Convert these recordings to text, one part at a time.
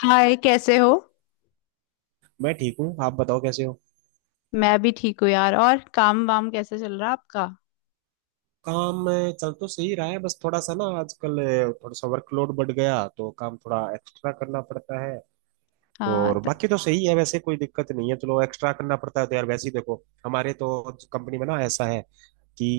हाय, कैसे हो। मैं ठीक हूँ। आप बताओ कैसे हो। मैं भी ठीक हूँ यार। और काम वाम कैसे चल रहा आपका। काम चल तो सही रहा है बस थोड़ा सा ना आजकल थोड़ा सा वर्कलोड बढ़ गया तो काम थोड़ा एक्स्ट्रा करना पड़ता है। तो हाँ, और बाकी तो सही है वैसे कोई दिक्कत नहीं है। चलो एक्स्ट्रा करना पड़ता है तो यार वैसे ही देखो। हमारे तो कंपनी में ना ऐसा है कि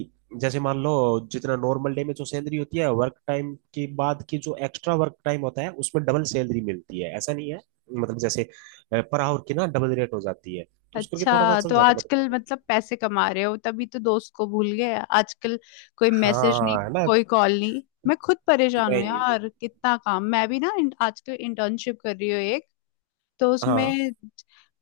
जैसे मान लो जितना नॉर्मल डे में जो सैलरी होती है वर्क टाइम के बाद की जो एक्स्ट्रा वर्क टाइम होता है उसमें डबल सैलरी मिलती है ऐसा नहीं है। मतलब जैसे पर आवर की ना डबल रेट हो जाती है तो उसको करके थोड़ा सा अच्छा चल तो जाता है आजकल मतलब। मतलब पैसे कमा रहे हो, तभी तो दोस्त को भूल गए आजकल। कोई मैसेज नहीं। हाँ है ना। कोई कॉल नहीं। मैं खुद परेशान हूँ नहीं। यार, कितना काम। मैं भी ना आजकल इंटर्नशिप कर रही हूँ एक, तो हाँ। उसमें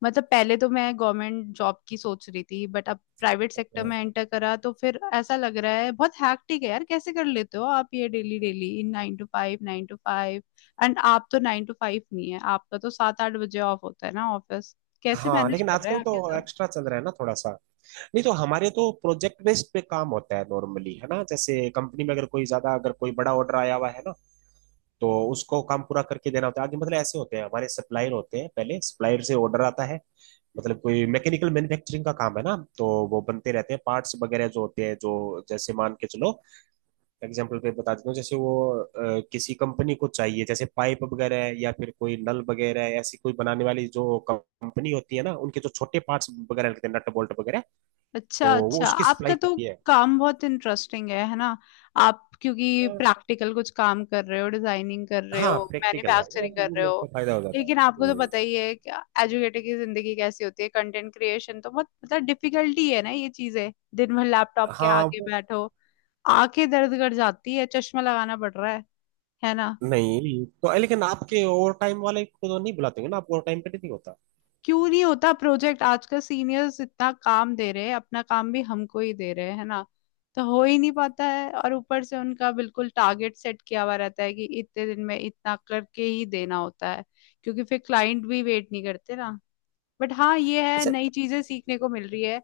मतलब पहले तो मैं गवर्नमेंट जॉब की सोच रही थी बट अब प्राइवेट सेक्टर में हाँ। एंटर करा, तो फिर ऐसा लग रहा है बहुत हैक्टिक है यार। कैसे कर लेते हो आप ये daily daily 9 to 5, 9 to 5। And आप तो 9 to 5 नहीं है, आपका तो 7-8 बजे ऑफ होता है ना ऑफिस। कैसे हाँ, मैनेज लेकिन कर रहे हैं आजकल आप ये तो सब। एक्स्ट्रा चल रहा है ना थोड़ा सा। नहीं तो हमारे तो प्रोजेक्ट बेस्ड पे काम होता है नॉर्मली है ना, जैसे कंपनी में अगर कोई ज्यादा अगर कोई बड़ा ऑर्डर आया हुआ है ना तो उसको काम पूरा करके देना होता है आगे। मतलब ऐसे होते हैं हमारे सप्लायर होते हैं, पहले सप्लायर से ऑर्डर आता है। मतलब कोई मैकेनिकल मैन्युफैक्चरिंग का काम है ना तो वो बनते रहते हैं पार्ट्स वगैरह जो होते हैं, जो जैसे मान के चलो एग्जाम्पल पे बता देता हूँ, जैसे वो किसी कंपनी को चाहिए जैसे पाइप वगैरह है या फिर कोई नल वगैरह है, ऐसी कोई बनाने वाली जो कंपनी होती है ना उनके जो छोटे पार्ट्स वगैरह लगते हैं नट बोल्ट वगैरह, तो अच्छा वो अच्छा, उसकी आपका सप्लाई तो करती है। काम बहुत इंटरेस्टिंग है ना। आप क्योंकि अ, प्रैक्टिकल कुछ काम कर रहे हो, डिजाइनिंग कर रहे हाँ हो, प्रैक्टिकल है, वो मैन्युफैक्चरिंग कर वो रहे मेरे को हो। फायदा हो जाता है। लेकिन आपको तो पता ही है कि एजुकेटर की जिंदगी कैसी होती है। कंटेंट क्रिएशन तो बहुत मतलब डिफिकल्टी है ना, ये चीजें। दिन भर लैपटॉप के हाँ आगे वो। बैठो, आंखें दर्द कर जाती है, चश्मा लगाना पड़ रहा है ना। नहीं तो लेकिन आपके ओवर टाइम वाले को तो नहीं बुलाते होंगे ना, आप ओवर टाइम पे नहीं होता। क्यों नहीं होता प्रोजेक्ट, आजकल सीनियर्स इतना काम दे रहे हैं, अपना काम भी हमको ही दे रहे हैं, है ना। तो हो ही नहीं पाता है, और ऊपर से उनका बिल्कुल टारगेट सेट किया हुआ रहता है कि इतने दिन में इतना करके ही देना होता है, क्योंकि फिर क्लाइंट भी वेट नहीं करते ना। बट हाँ, ये है, अच्छा नई चीजें सीखने को मिल रही है,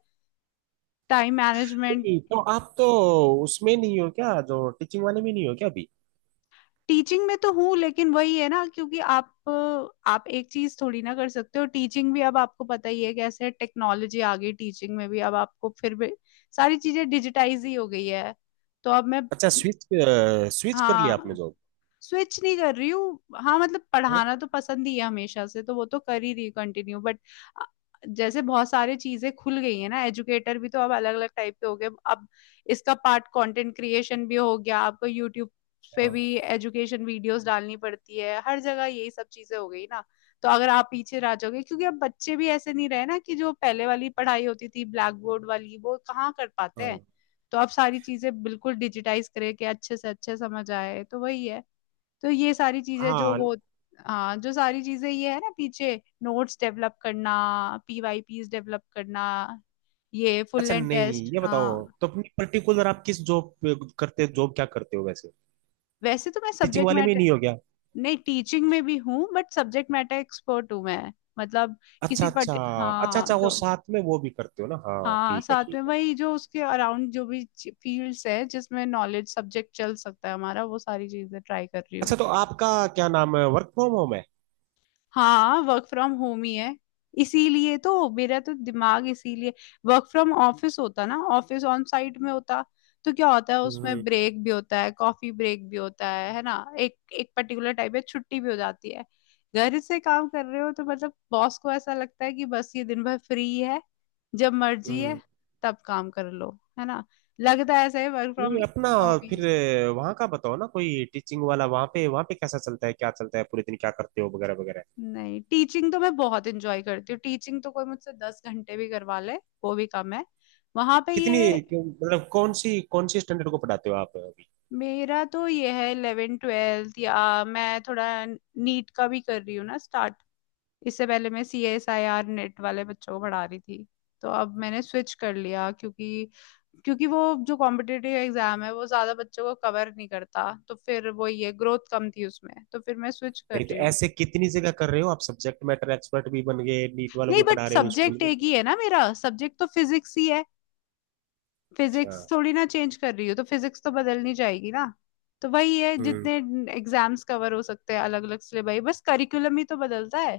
टाइम मैनेजमेंट। नहीं तो आप तो उसमें नहीं हो क्या, जो टीचिंग वाले में नहीं हो क्या अभी। टीचिंग में तो हूँ लेकिन वही है ना, क्योंकि आप एक चीज थोड़ी ना कर सकते हो। टीचिंग भी अब आपको पता ही है कैसे टेक्नोलॉजी आ गई टीचिंग में भी, अब आपको फिर भी सारी चीजें डिजिटाइज ही हो गई है। तो अब मैं, अच्छा स्विच स्विच कर लिया आपने हाँ। जॉब। स्विच नहीं कर रही हूँ, हाँ, मतलब पढ़ाना तो पसंद ही है हमेशा से, तो वो तो कर ही रही हूँ कंटिन्यू, बट जैसे बहुत सारी चीजें खुल गई है ना, एजुकेटर भी तो अब अलग अलग टाइप के हो गए अब। इसका पार्ट कंटेंट क्रिएशन भी हो गया, आपको यूट्यूब पे हाँ। भी एजुकेशन वीडियोस डालनी पड़ती है, हर जगह यही सब चीजें हो गई ना। तो अगर आप पीछे रह जाओगे, क्योंकि अब बच्चे भी ऐसे नहीं रहे ना कि जो पहले वाली पढ़ाई होती थी ब्लैक बोर्ड वाली, वो कहाँ कर पाते हैं। हाँ। तो अब सारी चीजें बिल्कुल डिजिटाइज करके अच्छे से अच्छे समझ आए, तो वही है। तो ये सारी चीजें जो हाँ। वो, हाँ, जो सारी चीजें ये है ना, पीछे नोट्स डेवलप करना, पीवाईपीस डेवलप करना, ये फुल अच्छा एंड नहीं टेस्ट, ये बताओ, हाँ। तो अपनी पर्टिकुलर आप किस जॉब करते, जॉब क्या करते हो वैसे। वैसे तो मैं टीचिंग सब्जेक्ट वाले में ही मैटर, नहीं हो गया। नहीं टीचिंग में भी हूँ बट सब्जेक्ट मैटर एक्सपर्ट हूँ मैं, मतलब अच्छा किसी अच्छा। पट, अच्छा अच्छा हाँ वो तो, साथ में वो भी करते हो ना। हाँ हाँ ठीक है साथ ठीक में है। वही जो उसके अराउंड जो भी फील्ड्स है जिसमें नॉलेज सब्जेक्ट चल सकता है हमारा, वो सारी चीजें ट्राई कर रही हूँ। अच्छा तो आपका क्या नाम है, वर्क फ्रॉम होम है। हाँ वर्क फ्रॉम होम ही है, इसीलिए तो मेरा तो दिमाग, इसीलिए, वर्क फ्रॉम ऑफिस होता ना, ऑफिस ऑन साइट में होता तो क्या होता है हम्म। उसमें ब्रेक भी होता है, कॉफी ब्रेक भी होता है ना। एक एक पर्टिकुलर टाइप है, छुट्टी भी हो जाती है। घर से काम कर रहे हो तो मतलब बॉस को ऐसा लगता है कि बस ये दिन भर फ्री है, जब मर्जी है हम्म। तब काम कर लो, है ना, लगता है ऐसे वर्क फ्रॉम नहीं अपना होम। फिर वहाँ का बताओ ना, कोई टीचिंग वाला वहाँ पे, वहाँ पे कैसा चलता है क्या चलता है, पूरे दिन क्या करते हो वगैरह वगैरह। नहीं टीचिंग तो मैं बहुत इंजॉय करती हूँ, टीचिंग तो कोई मुझसे 10 घंटे भी करवा ले वो भी कम है, वहां पे कितनी ये। मतलब कौन सी स्टैंडर्ड को पढ़ाते हो आप अभी। मेरा तो ये है 11 12, या मैं थोड़ा नीट का भी कर रही हूँ ना स्टार्ट। इससे पहले मैं CSIR नेट वाले बच्चों को पढ़ा रही थी। तो अब मैंने स्विच कर लिया, क्योंकि क्योंकि वो जो कॉम्पिटिटिव एग्जाम है वो ज्यादा बच्चों को कवर नहीं करता, तो फिर वो ये ग्रोथ कम थी उसमें, तो फिर मैं स्विच कर नहीं तो रही हूँ। ऐसे कितनी जगह कर रहे हो आप, सब्जेक्ट मैटर एक्सपर्ट भी बन गए, नीट वालों नहीं को बट पढ़ा रहे हो, स्कूल सब्जेक्ट में। एक ही है ना, मेरा सब्जेक्ट तो फिजिक्स ही है, अच्छा। फिजिक्स थोड़ी ना चेंज कर रही हो, तो फिजिक्स तो बदलनी जाएगी ना। तो वही है, हम्म। जितने एग्जाम्स कवर हो सकते हैं अलग अलग से भाई, बस करिकुलम ही तो बदलता है,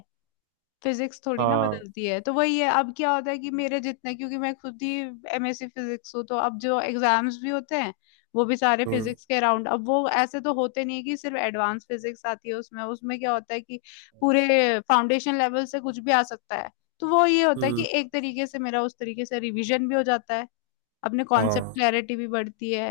फिजिक्स थोड़ी ना हाँ। बदलती है, तो वही है। अब क्या होता है कि मेरे जितने, क्योंकि मैं खुद ही MSc फिजिक्स हूँ, तो अब जो एग्जाम्स भी होते हैं वो भी सारे हम्म। फिजिक्स के अराउंड, अब वो ऐसे तो होते नहीं है कि सिर्फ एडवांस फिजिक्स आती है उसमें, उसमें क्या होता है कि पूरे फाउंडेशन लेवल से कुछ भी आ सकता है। तो वो ये होता है कि हम्म। एक तरीके से मेरा उस तरीके से रिवीजन भी हो जाता है, अपने कॉन्सेप्ट हाँ। क्लैरिटी भी बढ़ती है,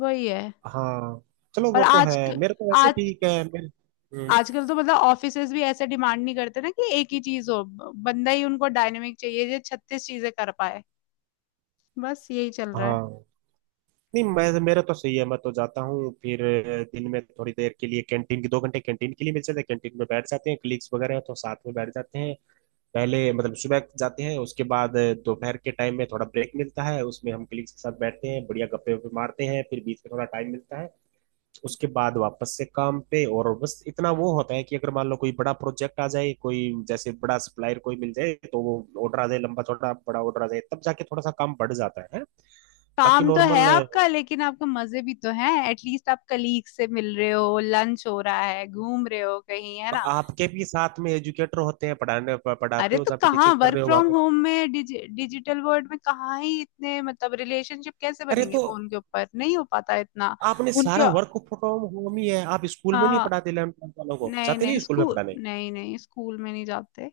वही है। हाँ। चलो और वो तो आज है, मेरा तो वैसे आज ठीक है मेरे। हम्म। आजकल तो मतलब ऑफिसेज भी ऐसे डिमांड नहीं करते ना कि एक ही चीज हो, बंदा ही उनको डायनेमिक चाहिए जो छत्तीस चीजें कर पाए, बस यही चल रहा है। हाँ। नहीं मैं मेरा तो सही है। मैं तो जाता हूँ फिर दिन में थोड़ी देर के लिए कैंटीन की, 2 घंटे कैंटीन के लिए मिल जाते हैं, कैंटीन में बैठ जाते हैं, क्लिक्स वगैरह हैं तो साथ में बैठ जाते हैं। पहले मतलब सुबह जाते हैं, उसके बाद दोपहर के टाइम में थोड़ा ब्रेक मिलता है उसमें हम कलीग्स के साथ बैठते हैं, बढ़िया गप्पे वप्पे मारते हैं, फिर बीच में थोड़ा टाइम मिलता है उसके बाद वापस से काम पे। और बस इतना वो होता है कि अगर मान लो कोई बड़ा प्रोजेक्ट आ जाए, कोई जैसे बड़ा सप्लायर कोई मिल जाए तो वो ऑर्डर आ जाए, लंबा चौड़ा बड़ा ऑर्डर आ जाए, तब जाके थोड़ा सा काम बढ़ जाता है। बाकी काम तो है नॉर्मल। आपका, लेकिन आपके मजे भी तो हैं, एटलीस्ट आप कलीग से मिल रहे हो, लंच हो रहा है, घूम रहे हो कहीं, है ना। आपके भी साथ में एजुकेटर होते हैं पढ़ाने, पढ़ाते अरे हो तो जहाँ पे कहाँ, टीचिंग कर वर्क रहे हो वहां फ्रॉम पे। होम में डिजिटल वर्ल्ड में कहाँ ही इतने मतलब रिलेशनशिप कैसे अरे बनेंगे, तो फोन के ऊपर नहीं हो पाता इतना। आपने उनके, सारा वर्क फ्रॉम होम ही है, आप स्कूल में नहीं हाँ, पढ़ाते इलेवन ट्वेल्थ वालों को, नहीं जाते नहीं नहीं स्कूल में स्कूल, पढ़ाने। नहीं नहीं स्कूल में नहीं जाते।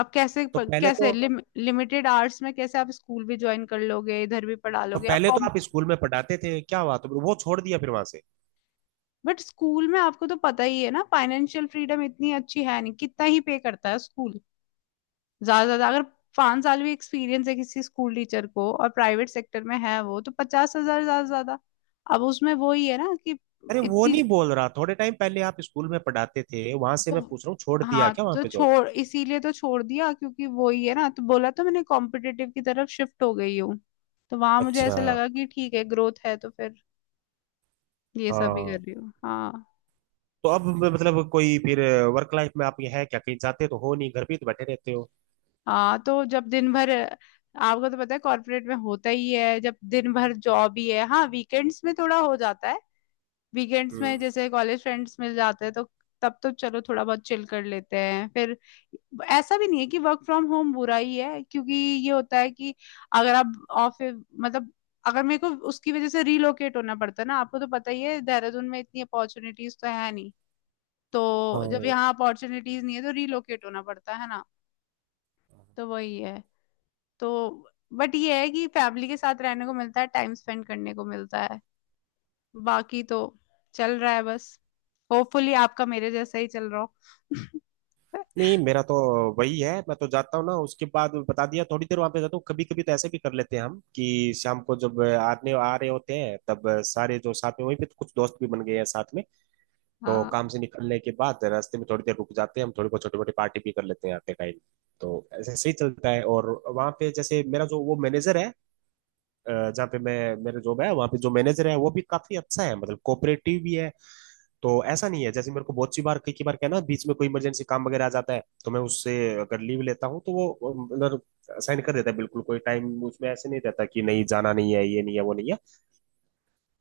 अब कैसे तो पहले कैसे तो लिमिटेड आवर्स में कैसे आप स्कूल भी ज्वाइन कर लोगे, इधर भी पढ़ा लोगे आप कॉम। आप स्कूल में पढ़ाते थे, क्या हुआ, तो वो छोड़ दिया फिर वहां से। बट स्कूल में आपको तो पता ही है ना, फाइनेंशियल फ्रीडम इतनी अच्छी है नहीं, कितना ही पे करता है स्कूल, ज्यादा से ज्यादा अगर 5 साल भी एक्सपीरियंस है किसी स्कूल टीचर को और प्राइवेट सेक्टर में है वो, तो 50,000 ज्यादा से ज्यादा। अब उसमें वो ही है ना कि अरे वो इतनी नहीं बोल रहा, थोड़े टाइम पहले आप स्कूल में पढ़ाते थे वहां से मैं तो- पूछ रहा हूँ, छोड़ दिया हाँ क्या वहां तो पे जॉब। छोड़, इसीलिए तो छोड़ दिया, क्योंकि वो ही है ना, तो बोला तो मैंने कॉम्पिटिटिव की तरफ शिफ्ट हो गई हूँ। तो वहां मुझे अच्छा। ऐसा लगा कि ठीक है ग्रोथ है, तो फिर ये सब ही कर हाँ रही हूँ, हाँ। तो अब मतलब कोई फिर वर्क लाइफ में आप, ये है क्या, कहीं जाते तो हो नहीं घर पे ही तो बैठे रहते हो। हाँ तो जब दिन भर, आपको तो पता है कॉर्पोरेट में होता ही है, जब दिन भर जॉब ही है, हाँ वीकेंड्स में थोड़ा हो जाता है, वीकेंड्स में हम्म। जैसे कॉलेज फ्रेंड्स मिल जाते हैं तो तब तो चलो थोड़ा बहुत चिल कर लेते हैं फिर। ऐसा भी नहीं है कि वर्क फ्रॉम होम बुरा ही है, क्योंकि ये होता है कि अगर आप ऑफिस, मतलब अगर मेरे को उसकी वजह से रीलोकेट होना पड़ता है ना, आपको तो पता ही है देहरादून में इतनी अपॉर्चुनिटीज तो है नहीं, तो जब हाँ। यहाँ अपॉर्चुनिटीज नहीं है तो रीलोकेट होना पड़ता है ना, तो वही है तो। बट ये है कि फैमिली के साथ रहने को मिलता है, टाइम स्पेंड करने को मिलता है, बाकी तो चल रहा है बस, होपफुली आपका मेरे जैसा ही चल रहा हो। नहीं मेरा तो वही है, मैं तो जाता हूँ ना उसके बाद बता दिया, थोड़ी देर वहां पे जाता हूँ, कभी कभी तो ऐसे भी कर लेते हैं हम कि शाम को जब आने आ रहे होते हैं तब सारे जो साथ में वहीं पे, तो कुछ दोस्त भी बन गए हैं साथ में, तो हाँ काम से निकलने के बाद रास्ते में थोड़ी देर रुक जाते हैं हम, थोड़ी बहुत छोटी मोटी पार्टी भी कर लेते हैं आते टाइम। तो ऐसे सही चलता है। और वहां पे जैसे मेरा जो वो मैनेजर है, जहाँ पे मैं, मेरा जॉब है वहाँ पे जो मैनेजर है वो भी काफी अच्छा है, मतलब कोऑपरेटिव भी है। तो ऐसा नहीं है, जैसे मेरे को बहुत सी बार कई कई बार कहना, बीच में कोई इमरजेंसी काम वगैरह आ जाता है तो मैं उससे अगर लीव लेता हूँ तो वो मतलब साइन कर देता है बिल्कुल, कोई टाइम उसमें ऐसे नहीं रहता कि नहीं जाना नहीं है, ये नहीं है वो नहीं है।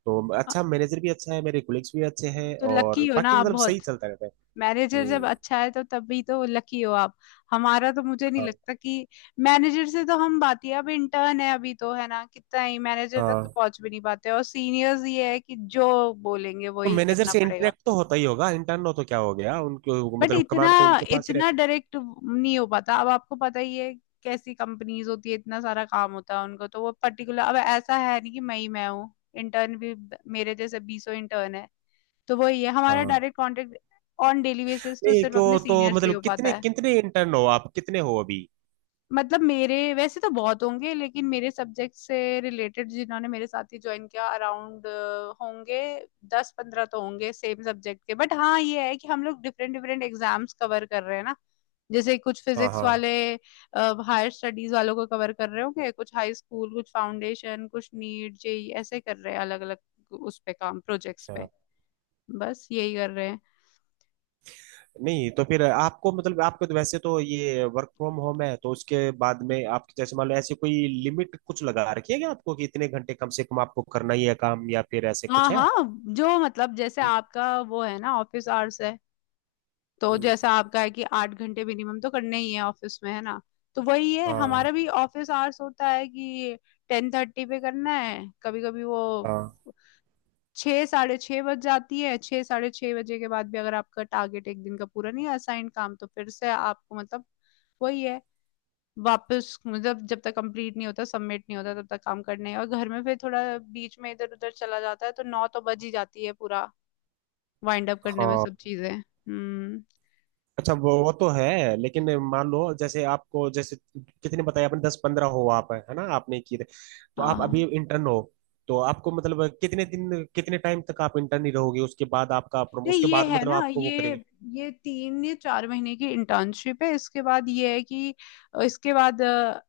तो हाँ, अच्छा, मैनेजर भी अच्छा है, मेरे कोलिग्स भी अच्छे हैं तो और लकी हो ना बाकी आप मतलब सही बहुत, चलता रहता है। मैनेजर जब हम्म। अच्छा है तो तभी तो लकी हो आप। हमारा तो मुझे नहीं हाँ। लगता कि मैनेजर से तो हम बात ही, अब इंटर्न है अभी तो है ना, कितना ही मैनेजर तक तो हाँ पहुंच भी नहीं पाते, और सीनियर्स ये है कि जो बोलेंगे तो वही मैनेजर करना से पड़ेगा। इंटरेक्ट तो होता ही होगा, इंटर्न हो तो क्या हो गया, उनके बट मतलब इतना कमांड तो उनके पास ही इतना रहती है। डायरेक्ट नहीं हो पाता, अब आपको पता ही है कैसी कंपनीज होती है, इतना सारा काम होता है उनको तो वो पर्टिकुलर, अब ऐसा है नहीं कि मैं ही मैं हूँ, इंटर्न भी मेरे जैसे बीसों इंटर्न है। तो वही है, हमारा हाँ। Direct contact on daily basis तो नहीं सिर्फ अपने क्यों, तो सीनियर से मतलब हो कितने पाता है। कितने इंटर्न हो आप, कितने हो अभी। मतलब मेरे वैसे तो बहुत होंगे, लेकिन मेरे सब्जेक्ट से रिलेटेड जिन्होंने मेरे साथ ही ज्वाइन किया अराउंड होंगे, 10-15 तो होंगे सेम सब्जेक्ट के। बट हाँ ये है कि हम लोग डिफरेंट डिफरेंट एग्जाम्स कवर कर रहे हैं ना, जैसे कुछ हाँ। फिजिक्स हाँ। वाले हायर स्टडीज वालों को कवर कर रहे होंगे, कुछ हाई स्कूल, कुछ फाउंडेशन, कुछ नीट जेई, ऐसे कर रहे हैं अलग अलग उस पे काम, प्रोजेक्ट्स अच्छा पे, बस यही कर रहे हैं। नहीं तो फिर आपको मतलब, आपको तो वैसे तो ये वर्क फ्रॉम होम है, तो उसके बाद में आप जैसे मान लो ऐसे कोई लिमिट कुछ लगा रखी है क्या आपको कि इतने घंटे कम से कम आपको करना ही है काम, या फिर ऐसे हाँ कुछ है। हाँ, जो मतलब जैसे आपका वो है ना ऑफिस आवर्स है, तो हम्म, जैसा आपका है कि 8 घंटे मिनिमम तो करने ही है ऑफिस में, है ना, तो वही है हाँ हमारा भी ऑफिस आवर्स होता है कि 10:30 पे करना है। कभी कभी वो हाँ 6 साढ़े 6 बज जाती है, 6 साढ़े 6 बजे के बाद भी अगर आपका टारगेट एक दिन का पूरा नहीं असाइन काम, तो फिर से आपको मतलब वही है, वापस मतलब जब तक कंप्लीट नहीं होता, सबमिट नहीं होता, तब तक काम करने हैं। और घर में फिर थोड़ा बीच में इधर उधर चला जाता है तो 9 तो बज ही जाती है पूरा वाइंड अप करने में सब हाँ। चीजें, हम्म। अच्छा वो तो है, लेकिन मान लो जैसे आपको, जैसे कितने बताए आपने 10-15 हो आप, है ना, आपने किए थे। तो हाँ आप हाँ। अभी इंटर्न हो, तो आपको मतलब कितने दिन कितने टाइम तक आप इंटर्न ही रहोगे, उसके बाद आपका नहीं उसके ये बाद है मतलब ना, आपको वो ये करेंगे। ये 3 या 4 महीने की इंटर्नशिप है। इसके बाद ये है कि इसके बाद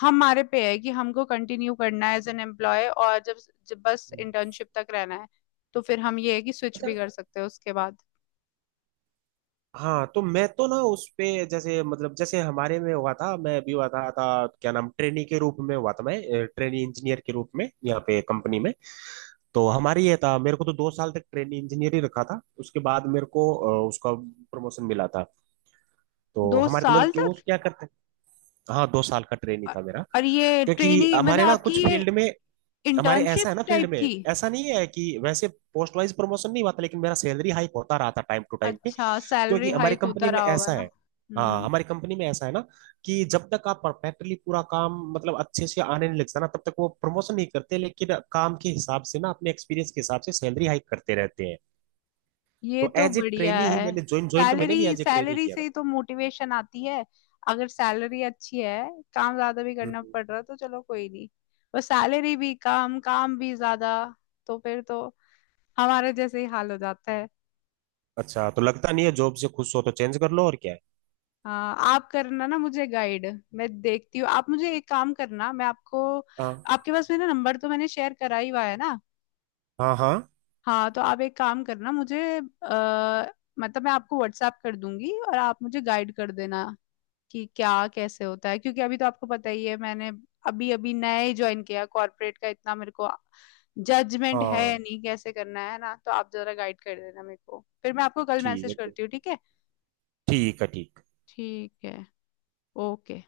हमारे पे है कि हमको कंटिन्यू करना है एज एन एम्प्लॉय और जब बस इंटर्नशिप तक रहना है तो फिर हम ये है कि स्विच भी कर सकते हैं उसके बाद। हाँ तो मैं तो ना उस पे जैसे मतलब जैसे हमारे में हुआ था, मैं भी हुआ था क्या नाम, ट्रेनी के रूप में हुआ था, मैं ट्रेनी इंजीनियर के रूप में यहाँ पे कंपनी में। तो हमारी ये था मेरे को तो 2 साल तक ट्रेनी इंजीनियर ही रखा था, उसके बाद मेरे को उसका प्रमोशन मिला था। तो दो हमारे तो मतलब साल कि वो तक, क्या करते हैं, हाँ 2 साल का ट्रेनी अ- था मेरा। और ये क्योंकि ट्रेनी मतलब हमारे ना कुछ आपकी ये फील्ड में, हमारे ऐसा इंटर्नशिप है ना फील्ड टाइप में, थी। ऐसा नहीं है कि वैसे पोस्ट वाइज प्रमोशन नहीं हुआ था, लेकिन मेरा सैलरी हाइक होता रहा था टाइम टू टाइम पे अच्छा, सैलरी क्योंकि हमारी हाइक कंपनी होता में रहा होगा ऐसा ना, है। हाँ हम्म। हमारी कंपनी में ऐसा है ना कि जब तक आप परफेक्टली पूरा काम मतलब अच्छे से आने नहीं लगता ना तब तक वो प्रमोशन नहीं करते, लेकिन काम के हिसाब से ना अपने एक्सपीरियंस के हिसाब से सैलरी हाइक करते रहते हैं। ये तो तो एज ए बढ़िया ट्रेनी ही है, मैंने ज्वाइन, ज्वाइन तो मैंने भी salary as a trainee salary किया से था। ही तो मोटिवेशन आती है, अगर सैलरी अच्छी है काम ज्यादा भी करना हम्म। पड़ रहा तो चलो कोई नहीं, पर सैलरी भी कम काम भी ज्यादा, तो फिर तो हमारे जैसे ही हाल हो जाता है। अच्छा तो लगता नहीं है जॉब से खुश हो तो चेंज कर लो, और क्या है। हाँ, आप करना ना मुझे गाइड, मैं देखती हूँ, आप मुझे एक काम करना, मैं आपको, हाँ। आपके पास मेरा नंबर तो मैंने शेयर करा ही हुआ है ना। हाँ। हाँ। हाँ तो आप एक काम करना, मुझे मतलब मैं आपको व्हाट्सएप कर दूंगी और आप मुझे गाइड कर देना कि क्या कैसे होता है, क्योंकि अभी तो आपको पता ही है मैंने अभी अभी नया ही ज्वाइन किया कॉर्पोरेट का, इतना मेरे को जजमेंट है हाँ नहीं कैसे करना है ना, तो आप जरा गाइड कर देना मेरे को, फिर मैं आपको कल ठीक मैसेज है ठीक करती हूँ, ठीक है। है ठीक है। ठीक है। ओके।